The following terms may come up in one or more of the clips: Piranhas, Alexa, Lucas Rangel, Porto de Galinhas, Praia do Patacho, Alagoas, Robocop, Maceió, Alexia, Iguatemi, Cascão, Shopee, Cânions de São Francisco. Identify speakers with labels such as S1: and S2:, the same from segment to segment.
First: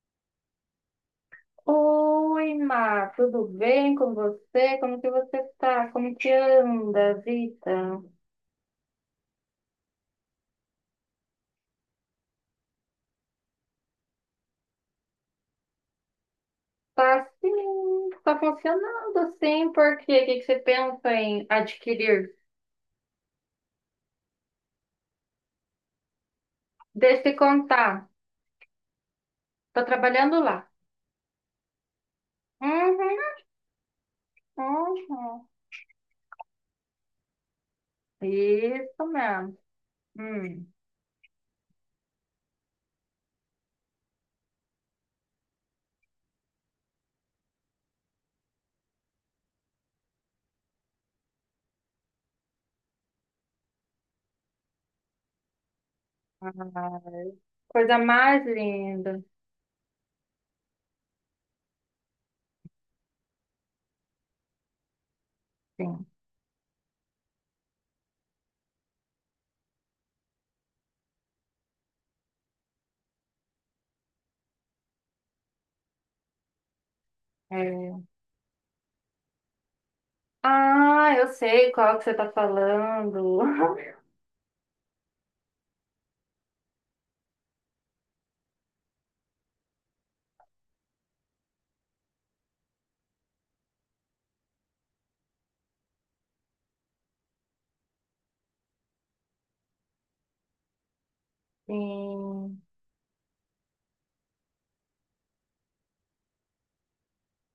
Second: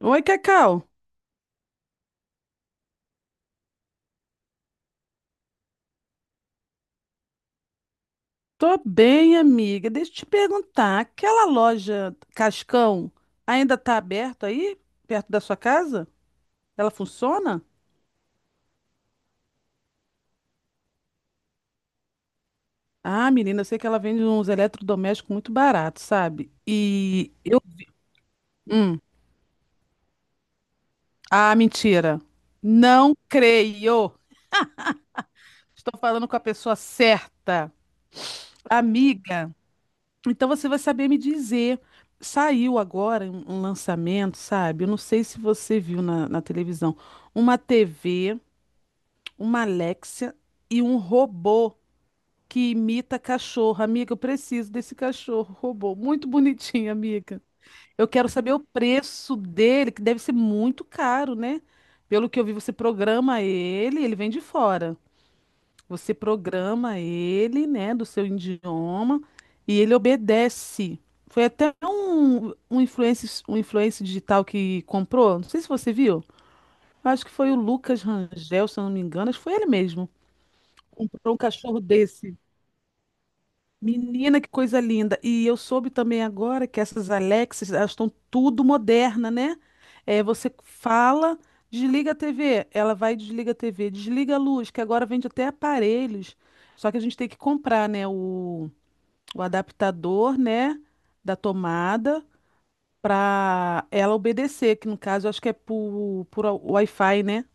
S1: Oi, Cacau.
S2: Oi, Má, tudo bem com você? Como que você tá? Como que anda a...
S1: Tô bem, amiga. Deixa eu te perguntar, aquela loja Cascão ainda tá aberta aí, perto da sua casa? Ela
S2: Tá
S1: funciona?
S2: sim, tá funcionando assim, porque o que que você pensa em adquirir?
S1: Ah, menina, eu sei que ela vende uns eletrodomésticos muito baratos, sabe?
S2: Deixa eu
S1: E
S2: te
S1: eu...
S2: contar,
S1: Hum.
S2: tô trabalhando lá.
S1: Ah, mentira. Não
S2: Uhum,
S1: creio.
S2: uhum.
S1: Estou falando com a pessoa certa.
S2: Isso
S1: Amiga,
S2: mesmo.
S1: então
S2: Hum.
S1: você vai saber me dizer. Saiu agora um lançamento, sabe? Eu não sei se você viu na televisão uma TV, uma Alexia e um robô que imita cachorro. Amiga, eu preciso desse cachorro, robô. Muito
S2: Ah,
S1: bonitinho, amiga.
S2: coisa
S1: Eu quero
S2: mais
S1: saber o
S2: linda,
S1: preço dele, que deve ser muito caro, né? Pelo que eu vi, você programa ele, ele vem de fora.
S2: sim.
S1: Você programa ele, né, do seu idioma, e ele obedece. Foi até um influencer, um influencer digital que comprou, não sei se você viu. Eu acho que foi o
S2: É.
S1: Lucas Rangel, se eu não me engano, acho que foi ele mesmo
S2: Ah, eu
S1: comprou um
S2: sei
S1: cachorro
S2: qual que você tá
S1: desse.
S2: falando.
S1: Menina, que coisa linda. E eu soube também agora que essas Alexas, elas estão tudo moderna, né? É, você fala, desliga a TV, ela vai e desliga a TV, desliga a luz, que agora vende até aparelhos. Só que a gente tem que comprar, né, o adaptador, né, da tomada
S2: Sim,
S1: para ela obedecer, que no caso eu acho que é por Wi-Fi, né?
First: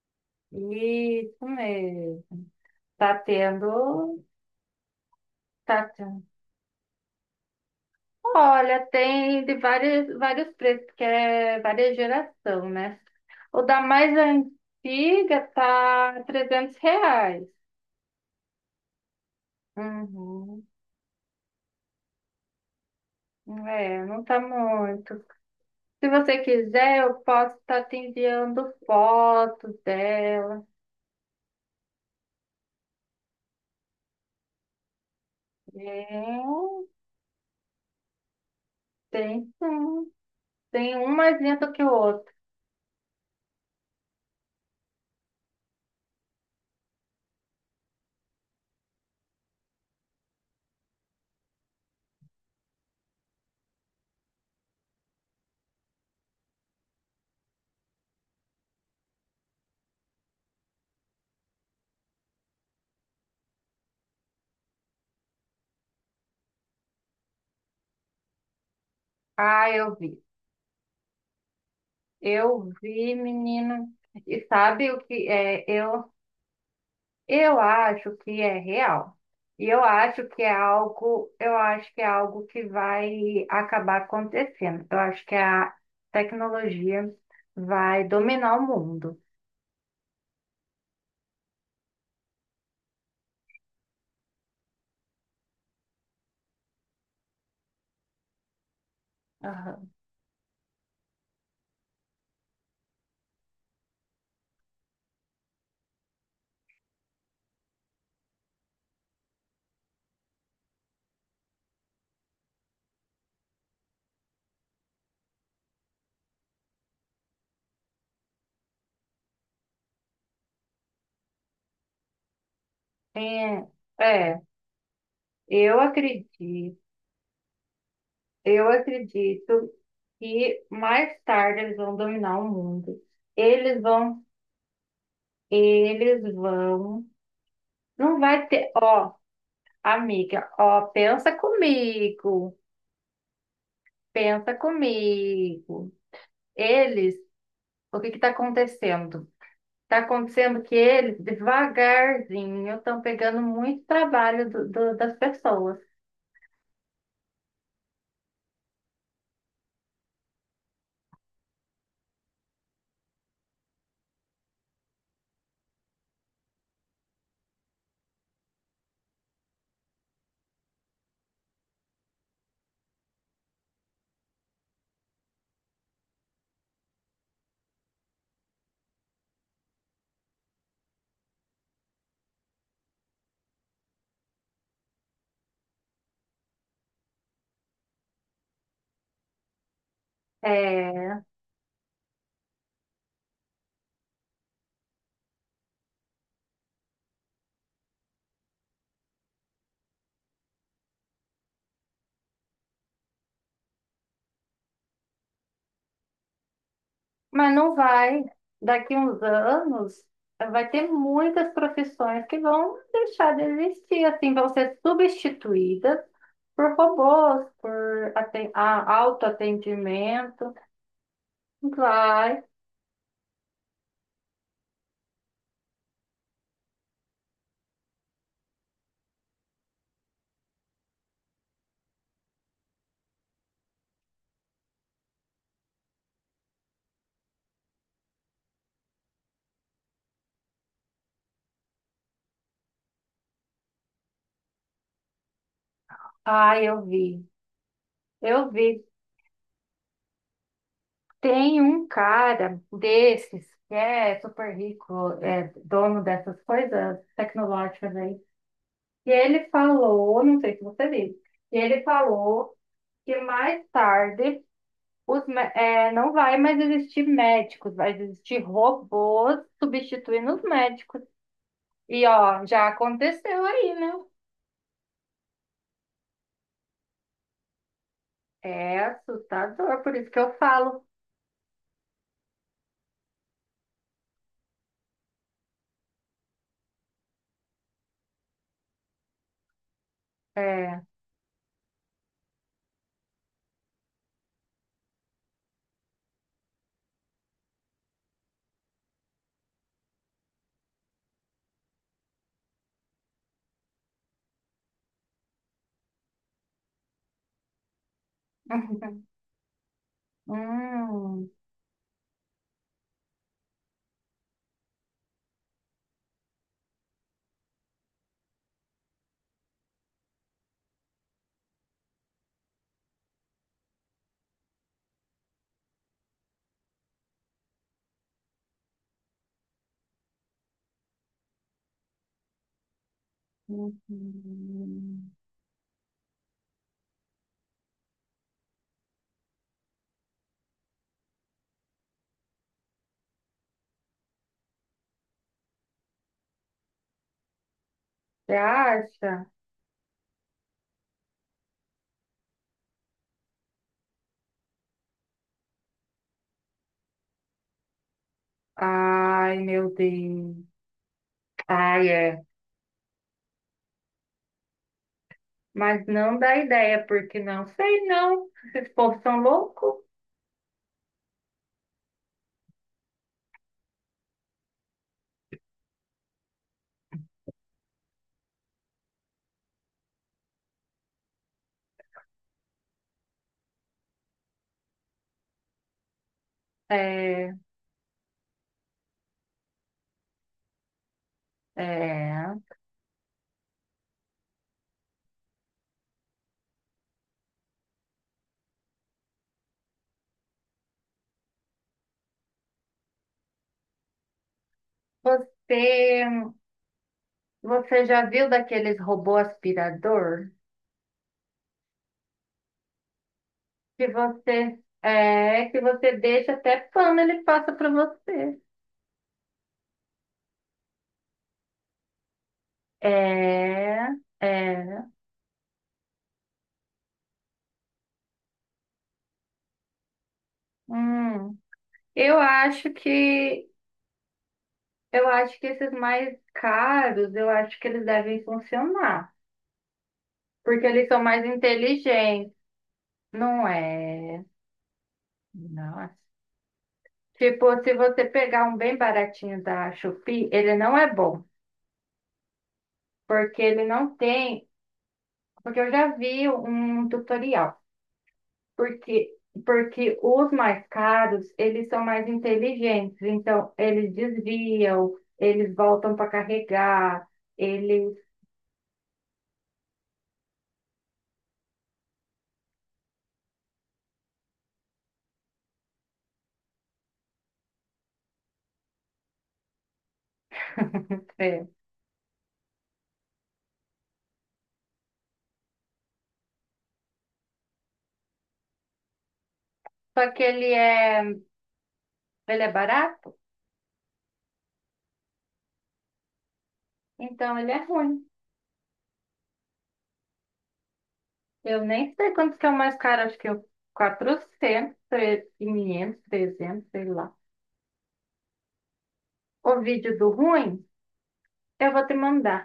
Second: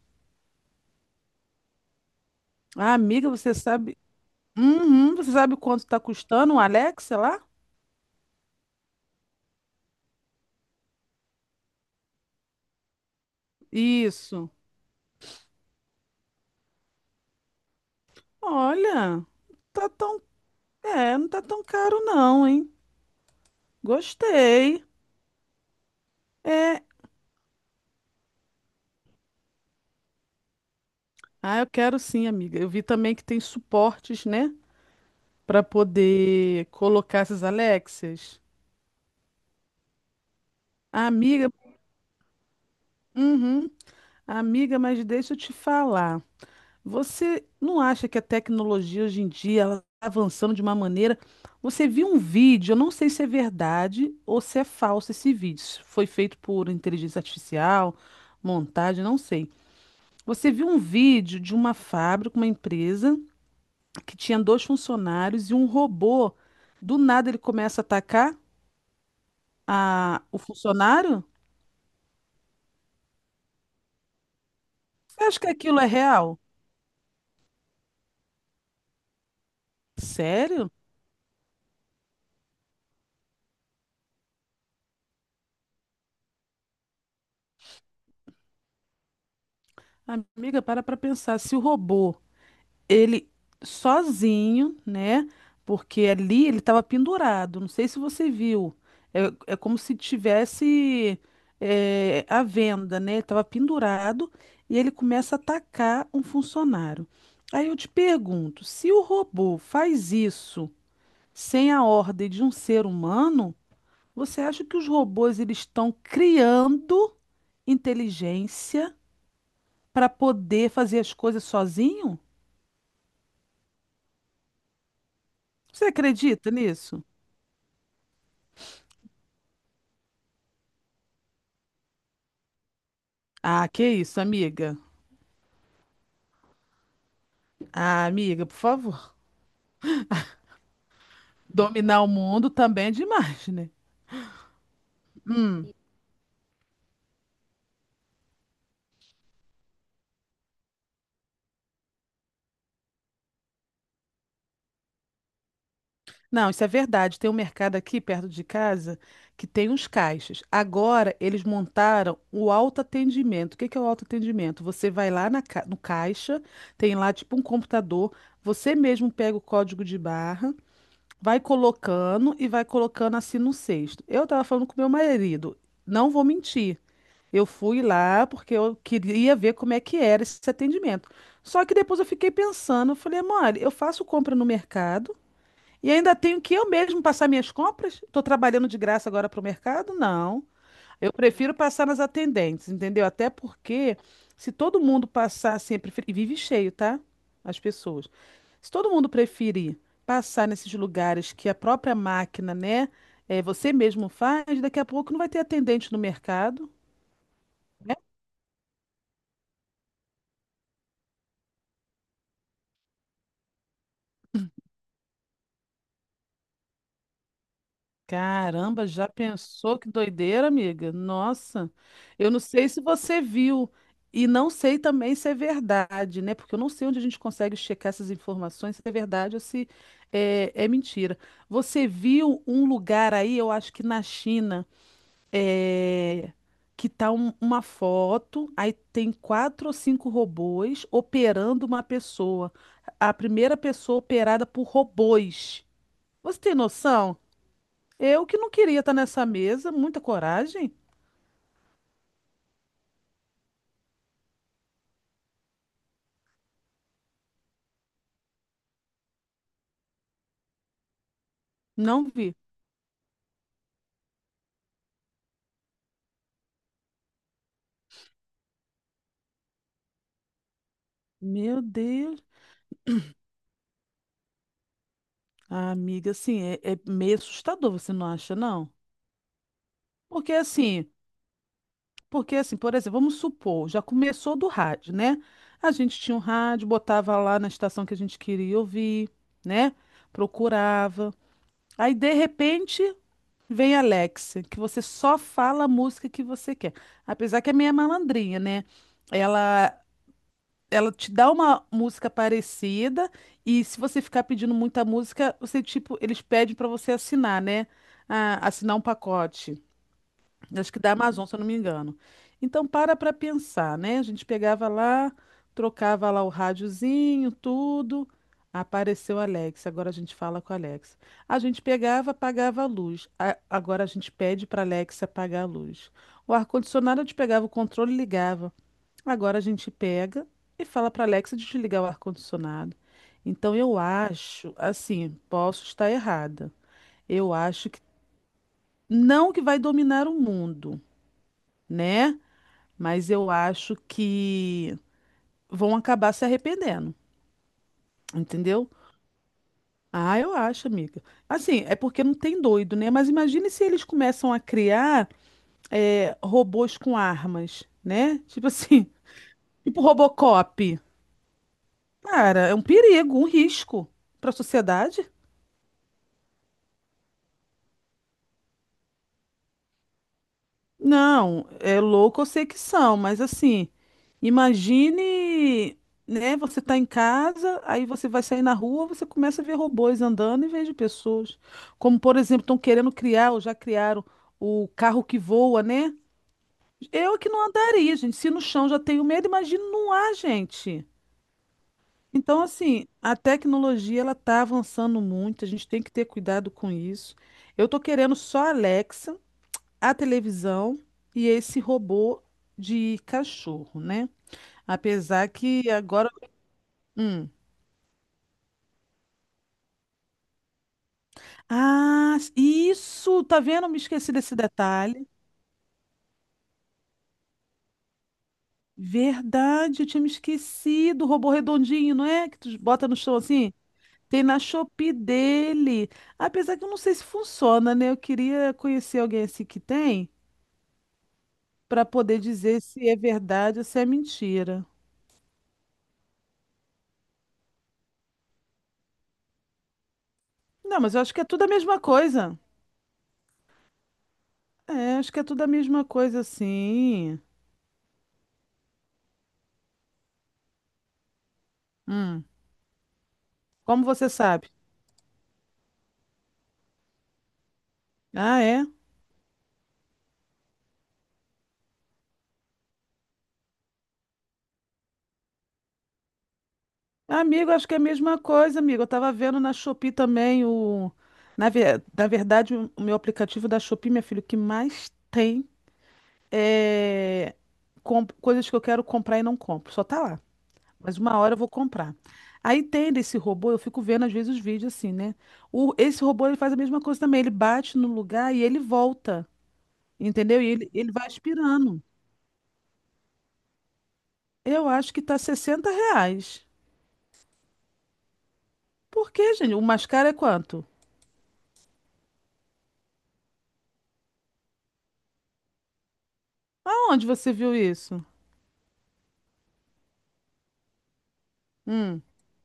S2: isso mesmo.
S1: Ah,
S2: Tá
S1: amiga, você sabe,
S2: tendo,
S1: uhum, você sabe quanto
S2: tá
S1: está
S2: tendo.
S1: custando um Alexa lá?
S2: Olha, tem de vários preços, que é várias geração, né? O da mais
S1: Isso.
S2: antiga tá R$ 300.
S1: Olha, tá tão,
S2: Uhum.
S1: é, não tá tão caro não, hein?
S2: É, não tá
S1: Gostei.
S2: muito. Se você
S1: É,
S2: quiser, eu posso estar te enviando fotos dela.
S1: ah, eu quero sim, amiga. Eu vi também que tem suportes, né, pra poder
S2: Tem,
S1: colocar essas Alexias.
S2: tem sim. Tem um mais
S1: Amiga,
S2: lindo que o outro.
S1: uhum. Amiga, mas deixa eu te falar. Você não acha que a tecnologia hoje em dia ela tá avançando de uma maneira? Você viu um vídeo, eu não sei se é verdade ou se é falso esse vídeo. Se foi feito por inteligência artificial, montagem, não sei. Você viu um vídeo de uma fábrica, uma empresa, que tinha dois funcionários e um robô. Do nada ele começa a atacar
S2: Ah, eu vi.
S1: o funcionário?
S2: Eu vi, menino. E sabe o
S1: Você
S2: que
S1: acha que
S2: é?
S1: aquilo é
S2: Eu...
S1: real?
S2: eu acho que é real. E eu acho que é
S1: Sério?
S2: algo, eu acho que é algo que vai acabar acontecendo. Eu acho que a tecnologia vai dominar o mundo.
S1: Amiga, para pensar. Se o robô ele sozinho, né? Porque ali ele estava pendurado. Não sei se você viu. É, é como
S2: Aham.
S1: se tivesse é, a venda, né? Ele estava pendurado e ele começa a atacar um funcionário. Aí eu te pergunto, se o robô faz isso sem a ordem de um ser humano, você acha que os robôs eles estão criando inteligência para poder fazer as coisas sozinho?
S2: É, é, eu
S1: Você acredita
S2: acredito,
S1: nisso?
S2: eu acredito que mais tarde eles vão dominar o mundo.
S1: Ah,
S2: Eles
S1: que isso,
S2: vão,
S1: amiga.
S2: eles vão.
S1: Ah,
S2: Não
S1: amiga,
S2: vai
S1: por
S2: ter, ó,
S1: favor.
S2: amiga, ó, pensa
S1: Dominar o mundo
S2: comigo,
S1: também é demais, né?
S2: pensa comigo. Eles, o que que está acontecendo? Está acontecendo que eles, devagarzinho, estão pegando muito trabalho das pessoas.
S1: Não, isso é verdade. Tem um mercado aqui perto de casa que tem uns caixas. Agora eles montaram o autoatendimento. O que que é o autoatendimento? Você vai lá no caixa, tem lá tipo um computador, você mesmo pega o código de barra, vai colocando e vai colocando assim no cesto. Eu tava falando com meu marido, não vou mentir. Eu fui lá porque eu queria ver como é que era esse atendimento. Só que depois eu fiquei pensando, eu falei, mole, eu faço compra no mercado e ainda tenho que eu mesmo passar minhas compras? Estou trabalhando de graça agora para o mercado? Não. Eu
S2: É,
S1: prefiro passar nas atendentes, entendeu? Até porque se todo mundo passar sempre, e vive cheio, tá? As pessoas. Se todo mundo preferir passar nesses lugares que a própria máquina, né, é, você mesmo faz, daqui a pouco não vai ter atendente no mercado.
S2: mas não
S1: Né?
S2: vai, daqui uns anos, vai ter muitas profissões que vão deixar de existir, assim, vão ser substituídas por robôs, por
S1: Caramba, já pensou que doideira,
S2: autoatendimento.
S1: amiga? Nossa, eu não
S2: Vai.
S1: sei se você viu e não sei também se é verdade, né? Porque eu não sei onde a gente consegue checar essas informações, se é verdade ou se é mentira. Você viu um lugar aí, eu acho que na China, é, que tá uma foto, aí tem quatro ou cinco robôs operando uma pessoa. A primeira pessoa operada por robôs. Você tem
S2: Ai, eu
S1: noção?
S2: vi.
S1: Eu que não
S2: Eu
S1: queria
S2: vi.
S1: estar nessa mesa, muita coragem,
S2: Tem um cara desses que é super rico, é dono dessas coisas tecnológicas aí. E ele falou, não sei se você viu, e ele
S1: não vi.
S2: falou que mais tarde não vai mais existir médicos, vai existir robôs substituindo os médicos.
S1: Meu
S2: E
S1: Deus.
S2: ó, já aconteceu aí, né?
S1: Ah, amiga, assim, é, é meio assustador, você não acha, não?
S2: É assustador, por isso que eu
S1: Porque
S2: falo.
S1: assim, porque assim, por exemplo, vamos supor, já começou do rádio, né? A gente tinha um rádio, botava lá na estação que a gente queria ouvir, né?
S2: É.
S1: Procurava. Aí, de repente, vem a Alexa, que você só fala a música que você quer. Apesar que é meio malandrinha, né? Ela ela te dá uma música parecida e se você ficar pedindo muita música, você tipo, eles pedem para você assinar, né? Ah, assinar um pacote. Acho que da Amazon,
S2: Hum,
S1: se eu não me engano. Então para pensar, né? A gente pegava lá, trocava lá o rádiozinho, tudo. Apareceu a Alexa, agora a gente fala com a Alexa. A gente pegava, apagava a luz. Agora a gente pede para a Alexa apagar a luz. O ar-condicionado a gente pegava o controle e ligava. Agora a gente pega e fala para Alexa desligar o ar-condicionado. Então eu acho, assim,
S2: hum.
S1: posso estar errada. Eu acho que não que vai dominar o mundo, né? Mas eu acho que vão acabar se arrependendo,
S2: Você
S1: entendeu?
S2: acha?
S1: Ah, eu acho, amiga. Assim, é porque não tem doido, né? Mas imagine se eles começam a criar é, robôs com armas, né? Tipo assim,
S2: Ai, meu
S1: tipo
S2: Deus.
S1: Robocop.
S2: Ai, é.
S1: Cara, é um perigo, um risco para a sociedade.
S2: Mas não dá ideia, porque não sei, não. Esses povos são loucos.
S1: Não, é louco, eu sei que são, mas assim, imagine, né, você tá em casa, aí você vai sair na rua, você começa a ver robôs andando em vez de pessoas. Como, por exemplo, estão querendo criar, ou já criaram o carro que voa, né? Eu que
S2: É,
S1: não andaria, gente. Se no chão já tenho medo, imagina no ar, gente.
S2: é.
S1: Então, assim, a tecnologia ela tá avançando muito, a gente tem que ter cuidado com isso. Eu tô querendo só a Alexa, a televisão e esse robô de cachorro, né? Apesar que
S2: Você,
S1: agora. Hum.
S2: você já viu daqueles robô aspirador?
S1: Ah, isso! Tá vendo? Me
S2: Que
S1: esqueci desse
S2: você,
S1: detalhe.
S2: é, que você deixa até pano, ele passa para você.
S1: Verdade, eu tinha me esquecido. O robô redondinho, não é? Que tu bota
S2: É,
S1: no chão assim? Tem na
S2: é.
S1: Shopee dele. Apesar que eu não sei se funciona, né? Eu queria conhecer alguém assim que tem,
S2: Hum.
S1: para
S2: Eu
S1: poder dizer
S2: acho
S1: se é
S2: que,
S1: verdade ou se é mentira.
S2: eu acho que esses mais caros, eu acho que eles devem funcionar. Porque
S1: Não,
S2: eles
S1: mas
S2: são
S1: eu acho que
S2: mais
S1: é tudo a mesma
S2: inteligentes,
S1: coisa.
S2: não é?
S1: É, acho que é tudo a mesma
S2: Nossa.
S1: coisa, assim.
S2: Tipo, se você pegar um bem baratinho da Shopee, ele não é bom,
S1: Hum,
S2: porque ele
S1: como
S2: não
S1: você
S2: tem,
S1: sabe?
S2: porque eu já vi um tutorial,
S1: Ah, é?
S2: porque os mais caros, eles são mais inteligentes, então eles desviam, eles voltam para carregar,
S1: Amigo, acho que é a
S2: eles...
S1: mesma coisa, amigo. Eu tava vendo na Shopee também o. Na verdade, o meu aplicativo da Shopee, meu filho, o que mais tem é coisas que eu quero comprar e não compro. Só tá lá. Mas uma hora eu
S2: é.
S1: vou comprar. Aí tem desse robô, eu fico vendo às vezes os vídeos assim, né? O, esse robô ele faz a mesma coisa também. Ele bate no lugar e ele volta.
S2: Só que
S1: Entendeu? E ele vai aspirando.
S2: ele é barato,
S1: Eu acho que tá R$ 60.
S2: então ele é ruim.
S1: Por quê, gente? O mascara é quanto?
S2: Eu nem sei quantos que é o mais caro, acho que é o 400, 500, 300, sei
S1: Aonde
S2: lá.
S1: você viu isso?
S2: O vídeo do ruim, eu vou te
S1: Hum,
S2: mandar.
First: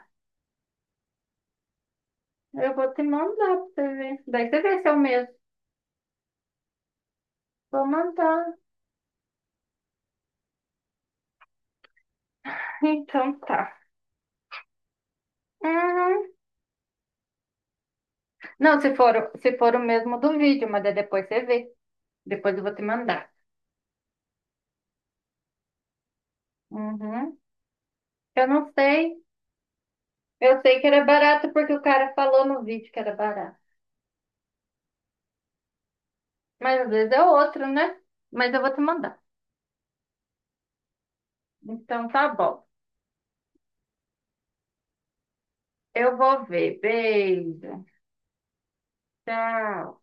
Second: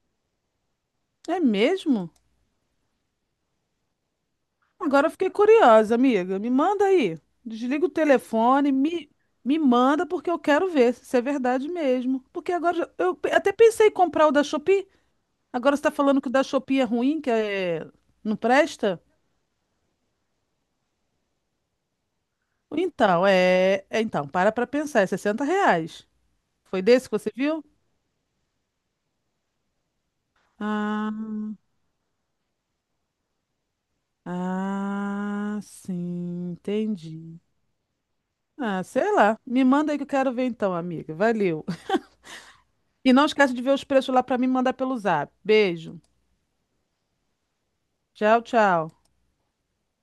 S1: é mesmo?
S2: Eu vou te mandar pra você ver. Daí você vê se é o
S1: Agora eu fiquei
S2: mesmo.
S1: curiosa, amiga. Me manda aí.
S2: Vou
S1: Desliga o
S2: mandar.
S1: telefone, me manda porque eu quero ver se isso é verdade mesmo. Porque agora eu
S2: Então
S1: até
S2: tá.
S1: pensei em comprar o da Shopee. Agora você está falando que o
S2: Uhum.
S1: da Shopee é ruim, que é... não
S2: Não, se
S1: presta?
S2: for, se for o mesmo do vídeo, mas daí depois você vê. Depois eu vou te
S1: Então,
S2: mandar.
S1: então, para pra pensar. É R$ reais. Foi desse que você
S2: Uhum.
S1: viu?
S2: Eu não sei. Eu sei que era
S1: Ah,
S2: barato porque o cara falou no vídeo que era barato.
S1: ah, sim,
S2: Mas às vezes é
S1: entendi.
S2: outro, né? Mas eu vou te
S1: Ah, sei
S2: mandar.
S1: lá. Me manda aí que eu quero ver então, amiga. Valeu.
S2: Então tá bom.
S1: E não esquece de ver os preços lá pra mim e mandar pelo zap. Beijo.
S2: Eu vou ver. Beijo.
S1: Tchau, tchau.
S2: Tchau.